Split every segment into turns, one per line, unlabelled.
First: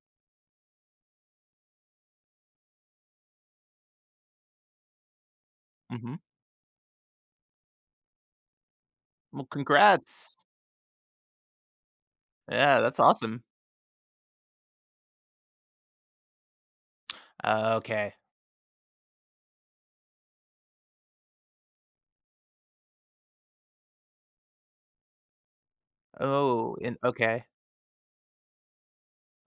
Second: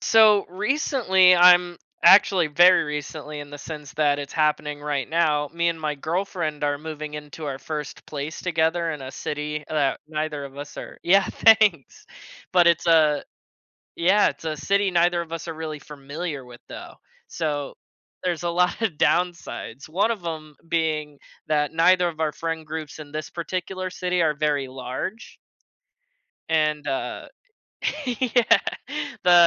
So recently, I'm actually very recently in the sense that it's happening right now. Me and my
Mhm.
girlfriend are moving into our first place together in a
Well,
city that
congrats.
neither of us are. Yeah, thanks. But
Yeah,
it's
that's
a
awesome.
yeah, it's a city neither of us are really familiar with though. So
Okay.
there's a lot of downsides. One of them being that neither of our friend groups in this particular city are very large
Oh,
and
and okay.
yeah,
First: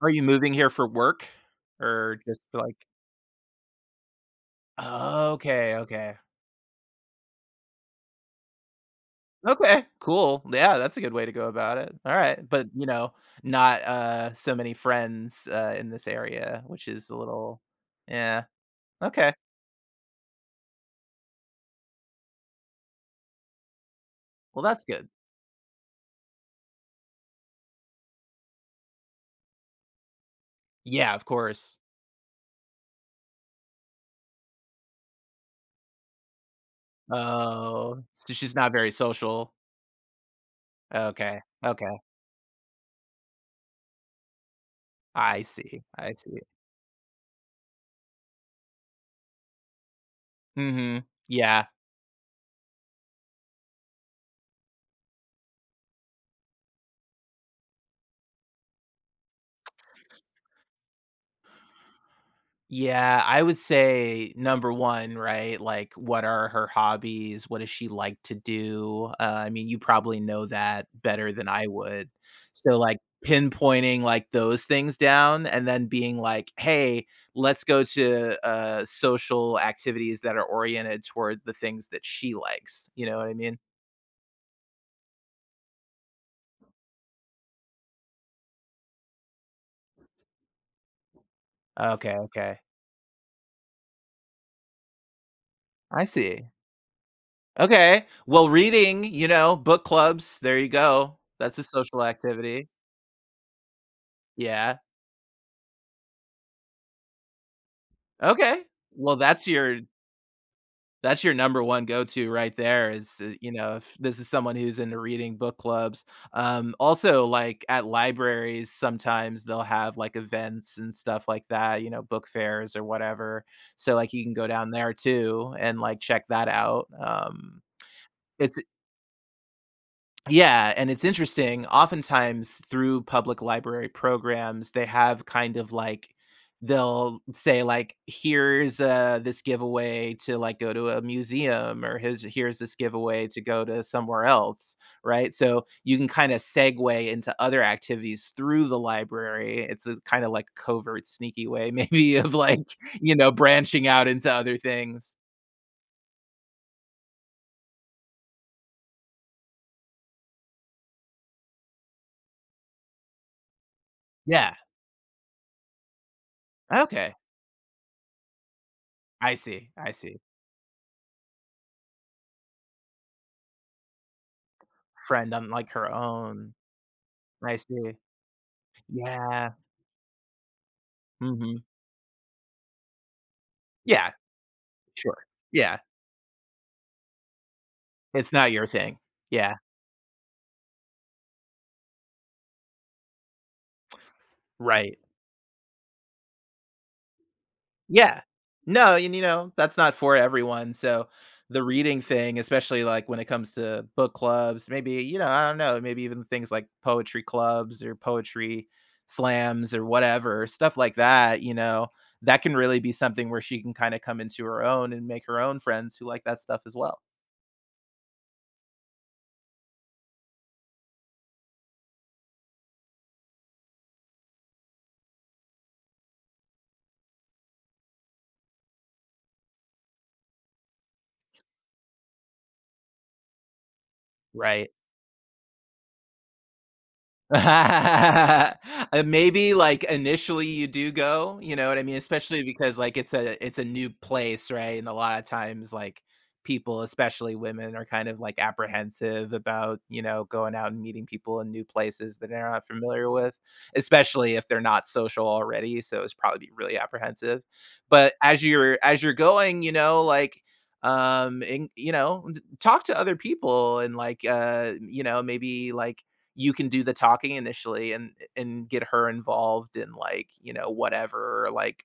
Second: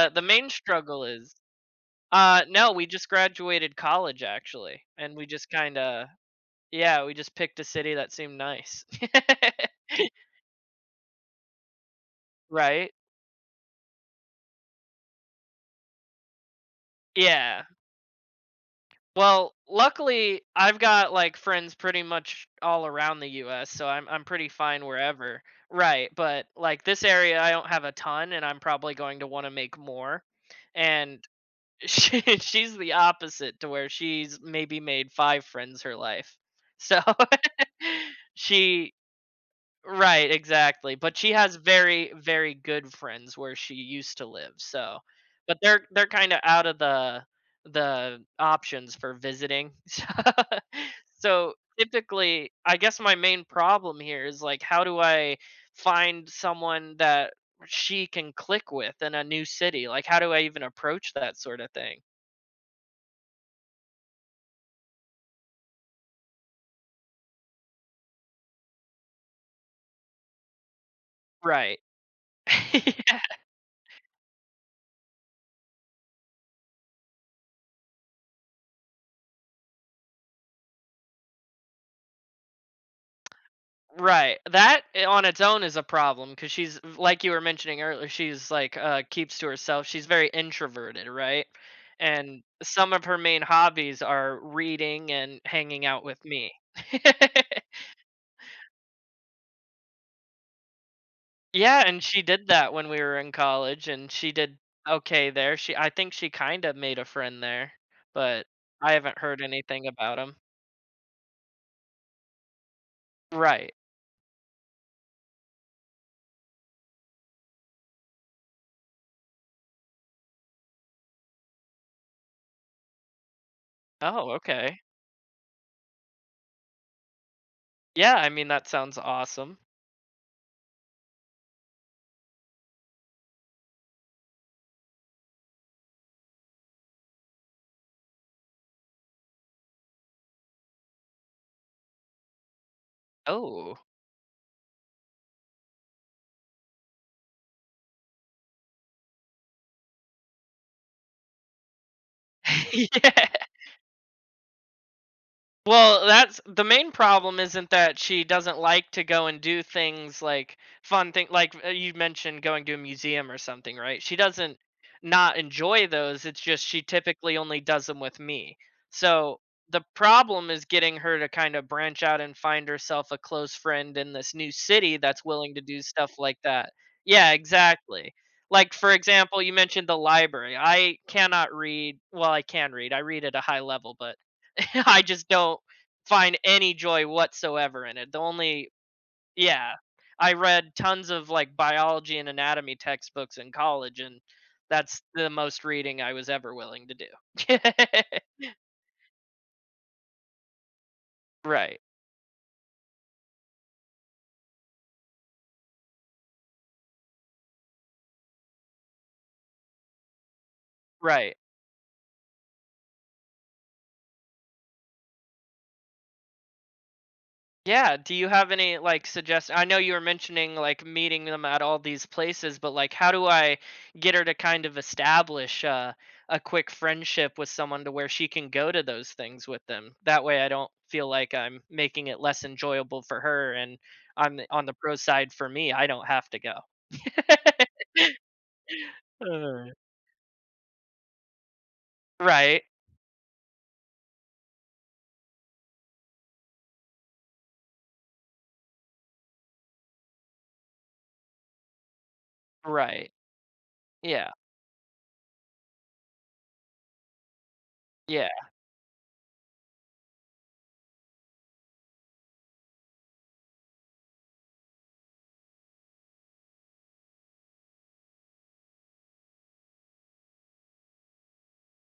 Are
the
you
main
moving here for
struggle
work
is
or just
no,
like?
we just graduated college actually, and we just
Okay,
kinda
okay.
yeah, we just picked a city that seemed nice.
Okay, cool. Yeah, that's a good way to go about it. Alright, but, you
Right?
know, not, so many friends, in this area, which is a little
Yeah.
Yeah. Okay.
Well, luckily, I've got, like, friends pretty much all around the US, so I'm pretty
Well,
fine
that's good.
wherever. Right, but, like, this area, I don't have a ton, and I'm probably going to wanna make more,
Yeah,
and
of course.
she's the opposite to where she's maybe made 5 friends her life. So,
Oh, so she's not very
she
social.
Right, exactly, but she
Okay,
has
okay.
very, very good friends where she used to live, so
I
but they're
see,
they're
I
kinda
see.
out of the options for visiting. So,
Mhm.
so
Yeah.
typically, I guess my main problem here is, like, how do I find someone that she can click with in a new city? Like, how do I even approach that sorta thing?
Yeah, I would say number 1, right? Like, what are her hobbies? What does she like to do? I mean, you probably know that better than I
Right.
would. So, like, pinpointing, like, those things down and then being like, "Hey, let's go to, social activities that are oriented toward the things that she likes." You know what I mean?
Right. That I- on its own is a problem because she's like you were mentioning earlier. She's like keeps to herself. She's very introverted, right?
Okay,
And
okay.
some of her main hobbies are reading and hanging out
I
with
see.
me.
Okay. Well, reading, you know, book clubs, there you go. That's a
yeah, and
social
she did
activity.
that when we were in college, and she did
Yeah.
okay there. She, I think she kind of made a friend there, but
Okay.
I
Well,
haven't heard
that's your
anything about him.
that's your number 1 go-to right there is, you
Right.
know, if this is someone who's into reading book clubs. Also, like, at libraries, sometimes they'll have, like, events and stuff like that, you know, book fairs or whatever. So, like, you
Oh,
can go down
okay.
there too and, like, check that out.
Yeah, I mean
It's
that sounds awesome.
yeah, and it's interesting. Oftentimes, through public library programs, they have kind of like, they'll say like, "Here's this giveaway to like go to a museum," or "Here's this giveaway to go
Oh.
to somewhere else," right? So you can kind of segue into other activities through the library. It's a kind of like covert, sneaky way, maybe of like you
yeah.
know branching out into other things.
Well, that's the main problem isn't that she doesn't like to go and do things like fun thing like you mentioned going to a museum or something, right? She
Yeah.
doesn't not enjoy those. It's just she
Okay.
typically only does them with me.
I
So
see.
the
I see.
problem is getting her to kind of branch out and find herself a close friend in this new city that's
Friend on
willing to
like
do
her
stuff like
own.
that. Yeah,
I see.
exactly. Like for example, you
Yeah.
mentioned the library. I cannot
Mhm.
read, well I can read. I read at a high level,
Yeah,
but I
sure.
just don't
Yeah,
find any joy whatsoever in it. The
it's not your
only
thing. Yeah,
yeah, I read tons of like biology and anatomy textbooks in college, and
right.
that's the most reading I was ever willing to do.
Yeah. No, and, you know, that's not for everyone, so the
right,
reading thing, especially, like, when it comes to book clubs, maybe, you know, I don't know, maybe even things like poetry clubs or poetry slams or whatever, stuff like
right.
that, you know, that can really be something where she can kinda come into her own and make her own friends who like that stuff as well,
Yeah, do you have any, like, suggest I know you were mentioning, like, meeting them at all these places, but, like, how do I get her to kind of establish, a quick friendship with someone to where she can go to those things with them? That way I don't feel like I'm making it less enjoyable for her and I'm the on
right?
the pro side for me, I don't have to go.
Maybe,
Alright.
like, initially you do go, you know what I mean? Especially
Right,
because, like, it's a new place, right? And a lot of times, like, people, especially women, are kind of, like, apprehensive about, you know, going out and meeting people in new places that they're not familiar
right.
with,
Yeah,
especially if they're not social already, so it's probably really apprehensive. But
yeah,
as you're going, you know, like, you know, talk to other people and, like, you know, maybe, like, you can do the talking initially and get her involved in like, you know, whatever, like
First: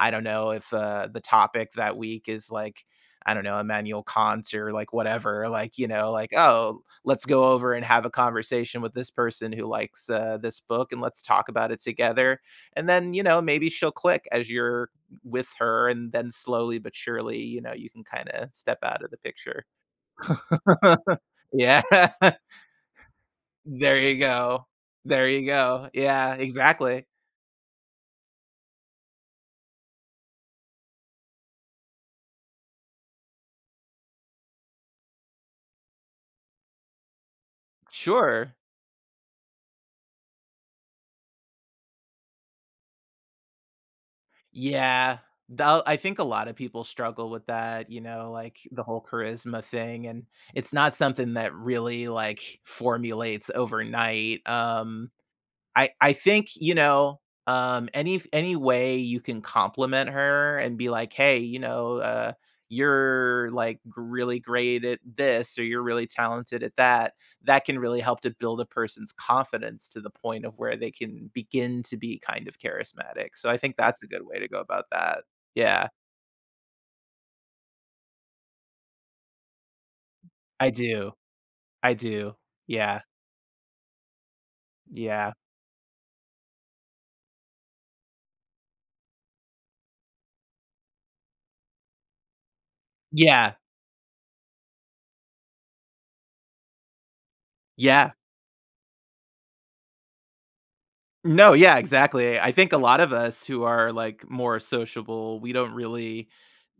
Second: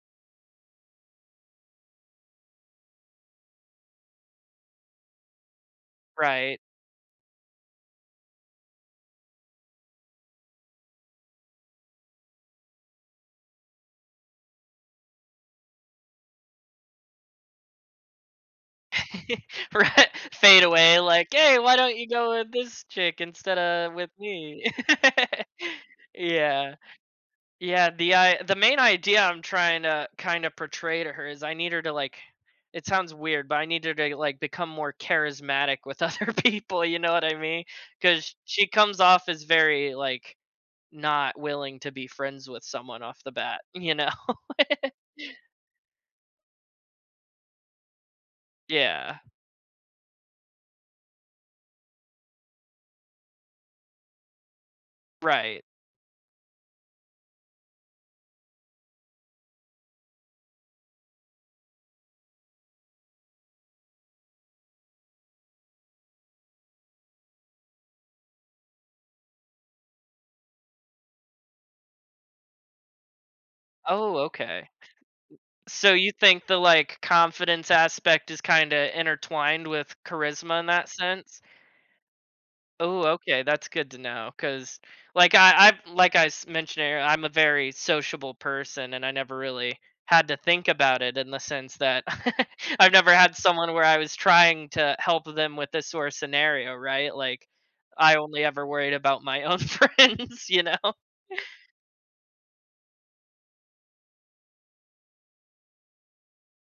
I don't know if the topic that week is like I don't know, Emmanuel Kant or like whatever, like, you know, like,
right.
oh, let's go over and have a conversation with this person who likes this book and let's talk about it together. And then, you know, maybe she'll click as you're with her. And then slowly but surely, you know, you can kind of step out of the picture.
Right, fade away like, "Hey, why
Yeah.
don't you go with this chick instead of
There
with
you
me?"
go. There you go. Yeah,
Yeah.
exactly.
Yeah, the I the main idea I'm trying to kinda portray to her is I need her to, like it sounds weird, but I need her to, like, become more charismatic with other people, you know what I mean? Because
Sure.
she comes off as very, like, not willing to be friends with someone off the bat, you know?
Yeah. Tho I think a lot of people struggle with that, you know, like, the whole
Yeah,
charisma thing, and it's not something that really, like, formulates overnight. um
right.
I I think, you know, any way you can compliment her and be like, "Hey, you know, you're like really great at this, or you're really talented at that." That can really help to build a person's confidence to the point of where they can begin to be kind of charismatic. So I think that's a
Oh,
good way to go
okay.
about that. Yeah,
So you think the like confidence aspect is kind of intertwined with charisma in
I
that
do.
sense?
I do. Yeah.
Oh, okay, that's good to know because,
Yeah.
like I like I s- mentioned earlier, I'm a very sociable person, and I never really had to think about it in the sense that I've never had
Yeah.
someone where I was trying to help them with this sort of scenario, right? Like
Yeah.
I only ever worried about my own friends, you know?
No, yeah, exactly. I think a lot of us who are like more sociable, we don't really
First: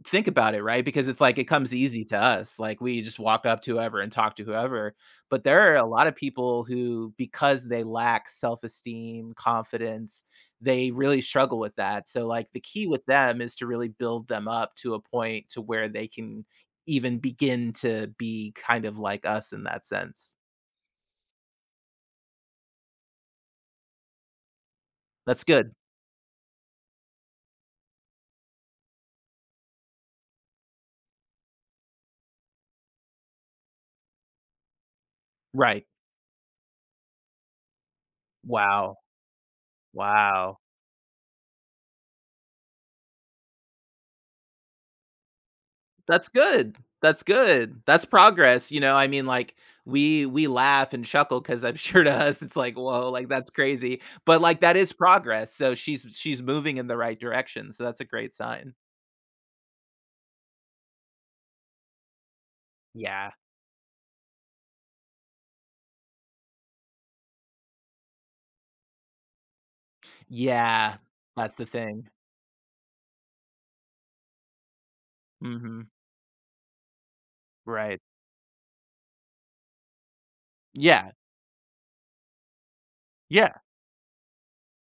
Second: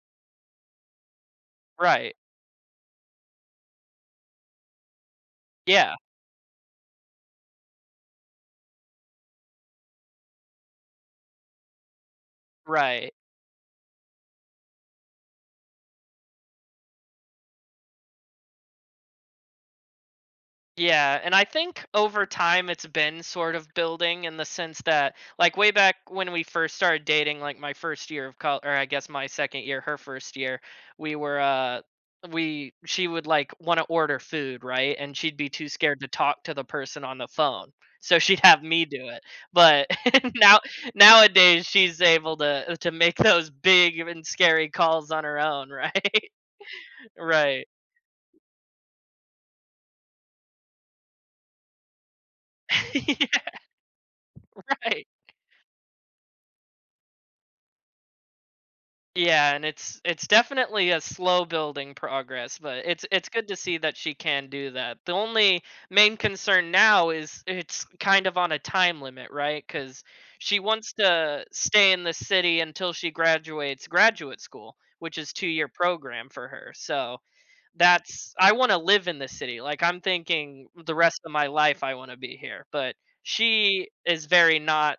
think about it, right? Because it's like it comes easy
Right.
to us. Like we just walk up to whoever and talk to whoever. But there are a
Yeah.
lot of people who, because they lack self esteem, confidence, they really struggle with that. So, like, the key with
Right.
them is to really build them up to a point to where they can even begin to be kind of like us in that sense.
Yeah, and I think over time it's been sort of building in the sense that
That's
like way
good.
back when we first started dating, like my first year of college, or I guess my second year, her first year, we were we she would like want to order food, right? And she'd be too
Right.
scared to talk to the person on the phone. So she'd have me
Wow.
do it. But
Wow.
now nowadays she's able to make those big and scary calls on her own, right?
That's good. That's
right.
good. That's progress, you know, I mean, like, we laugh and chuckle because 'cause I'm sure to us it's like, "Whoa, like, that's crazy," but, like,
Yeah,
that is
right.
progress, so she's moving in the right direction, so that's a great sign.
Yeah, and it's definitely a slow building progress, but it's
Yeah.
good to see that she can do that. The only main concern now is it's kind of on a time limit, right? Because she wants
Yeah.
to
That's the
stay in
thing.
the city until she graduates graduate school, which is 2-year
Mhm.
program for her. So,
Right.
that's I want to live in the city. Like I'm thinking the
Yeah.
rest of my life I want to be here, but
Yeah.
she is very not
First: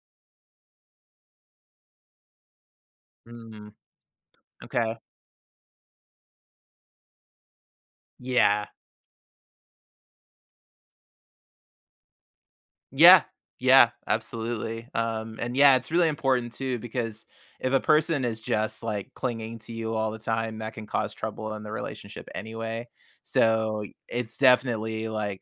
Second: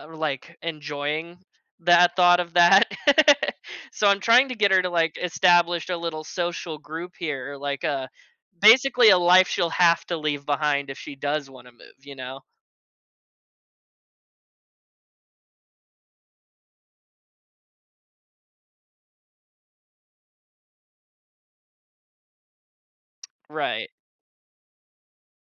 or, like enjoying that thought of that.
Mm.
so I'm trying to get her to
Okay.
like establish a little social group here, like a
Yeah.
basically a life she'll have to leave behind if she does want to move, you know?
Yeah. Yeah, absolutely. And yeah, it's really important too because if a person is just like clinging to you all the time, that can cause trouble in the relationship anyway. So
Right.
it's definitely like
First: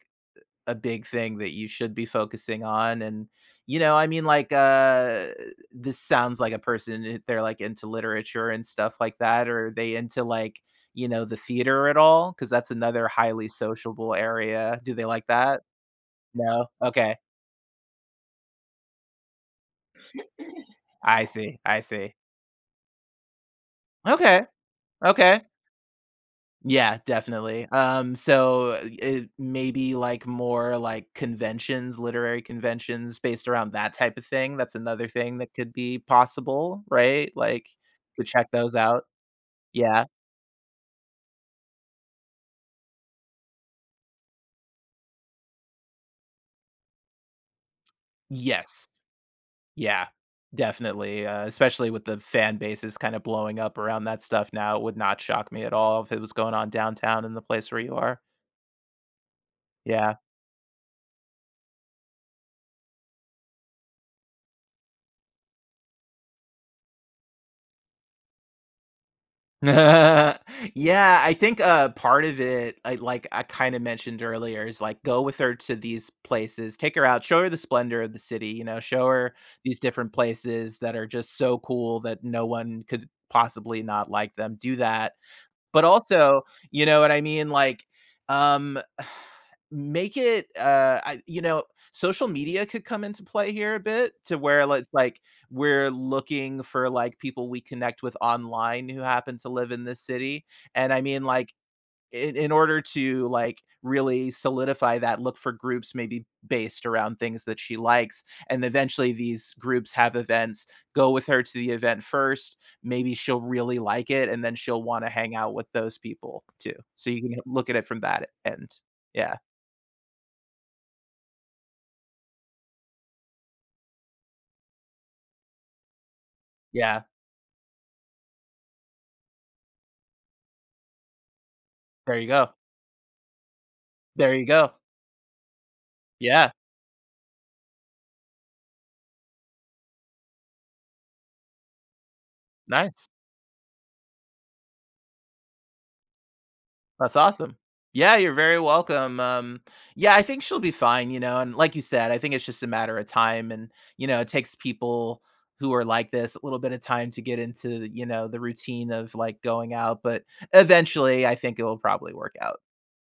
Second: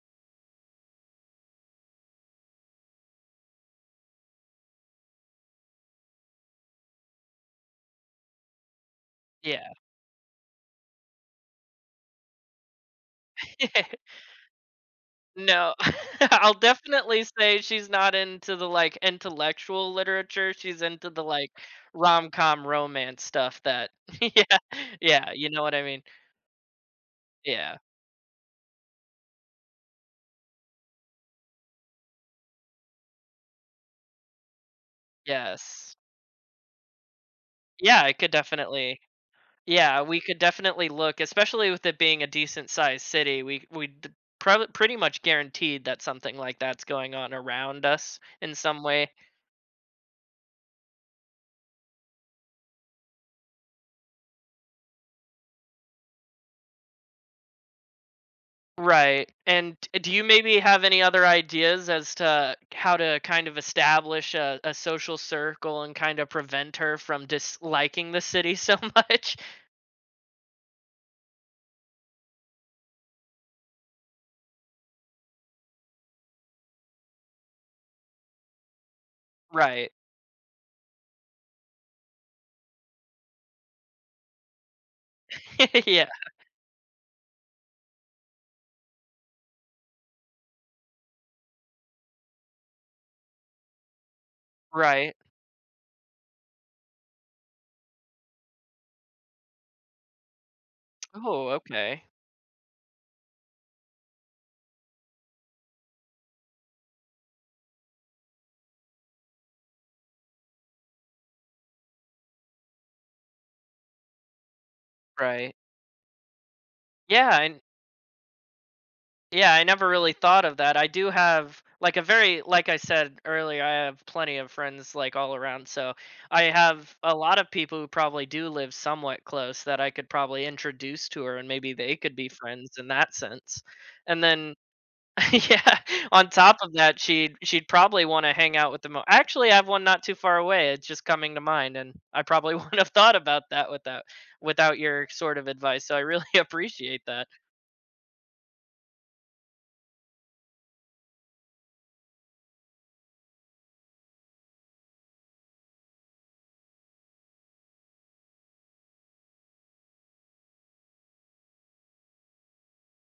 a big thing that you should be focusing on. And you know, I mean, like this sounds like a person they're like into literature and stuff like that, or
Yeah.
they into like you know the theater at all? Because that's another highly sociable area. Do they like that?
no. I'll
No. Okay.
definitely say she's not into the like intellectual literature. She's into the
I
like
see, I see.
rom-com romance stuff that
Okay,
Yeah. Yeah,
okay.
you know what I mean?
Yeah, definitely.
Yeah.
So it maybe like more like conventions, literary conventions based around that type of thing. That's another thing that could
Yes.
be possible, right? Like
Yeah, I
to
could
check those
definitely
out.
Yeah,
Yeah.
we could definitely look, especially with it being a decent sized city. We d- prob- pretty much guaranteed that something like that's going on around us in some
Yes.
way.
Yeah. Definitely. Especially with the fan bases kind of blowing up around that stuff now, it would not shock me at all if it was going on downtown in the place where you are.
Right. And do
Yeah.
you maybe have any other ideas as to how to kind of establish a social circle and kind of prevent her from disliking the city so much?
Yeah, I think, part of it, I kinda mentioned earlier is, like, go with her to these places, take her out, show her the splendor of the city, you know, show her these
Right.
different places that are just so cool that no one could possibly not like them, do that, but
yeah.
also, you know what I mean? Like, um, make it, I you know, social media could come into play here a bit to where it's
Right.
like we're looking for like people we connect with online who happen to live in this city. And I mean,
Oh,
like,
okay.
in order to like really solidify that, look for groups maybe based around things that she likes, and eventually these groups have events. Go with her to the event first. Maybe she'll really like it and then she'll want to hang
Right.
out with those people too, so you can
Yeah, and
look at it from that end. Yeah.
Yeah, I never really thought of that. I do have like a very like I said earlier, I have plenty of friends like all around, so I have
Yeah,
a lot of people who probably do live somewhat close that I could probably introduce to her and maybe they could
there you
be
go.
friends in that sense. And
There you
then
go.
yeah, on
Yeah.
top of that, she'd probably want to hang out with the mo Actually, I have one not too far away. It's just coming to mind and I probably wouldn't have
Nice.
thought about that without without your sort of advice. So I really appreciate
That's
that.
awesome. Yeah, you're very welcome. Yeah, I think she'll be fine, you know. And like you said, I think it's just a matter of time, and you know, it takes people who are like this a little bit of time to get into, you know, the routine of like going out. But eventually, I think it will probably work out.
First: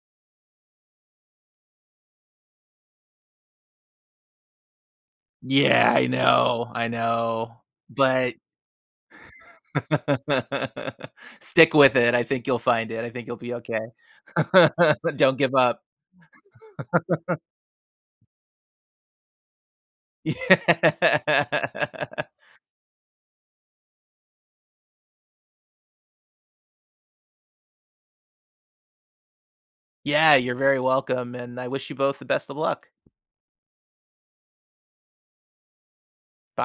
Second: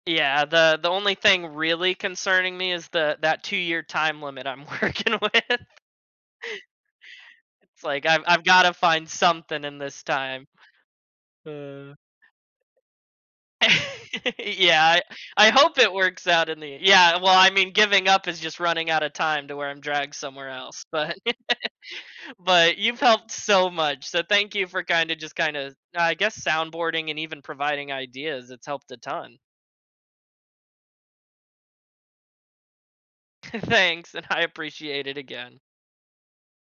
Yeah, the only thing really concerning me is the that 2-year time limit I'm working with.
Yeah, I know, I know.
It's like I've
But
I've gotta find something in this time.
stick
Uh.
with it. I think you'll find it. I think you'll be okay.
Yeah,
Don't
I
give
hope
up.
it works out in the Yeah, well, I mean, giving up is just running out of time to where I'm dragged somewhere else, but
Yeah.
but you've helped so much, so thank you for kinda just kinda, I guess, soundboarding and even providing ideas, it's helped a ton.
Yeah, you're very welcome, and I wish you both the best of luck.
Thanks, and I appreciate it again.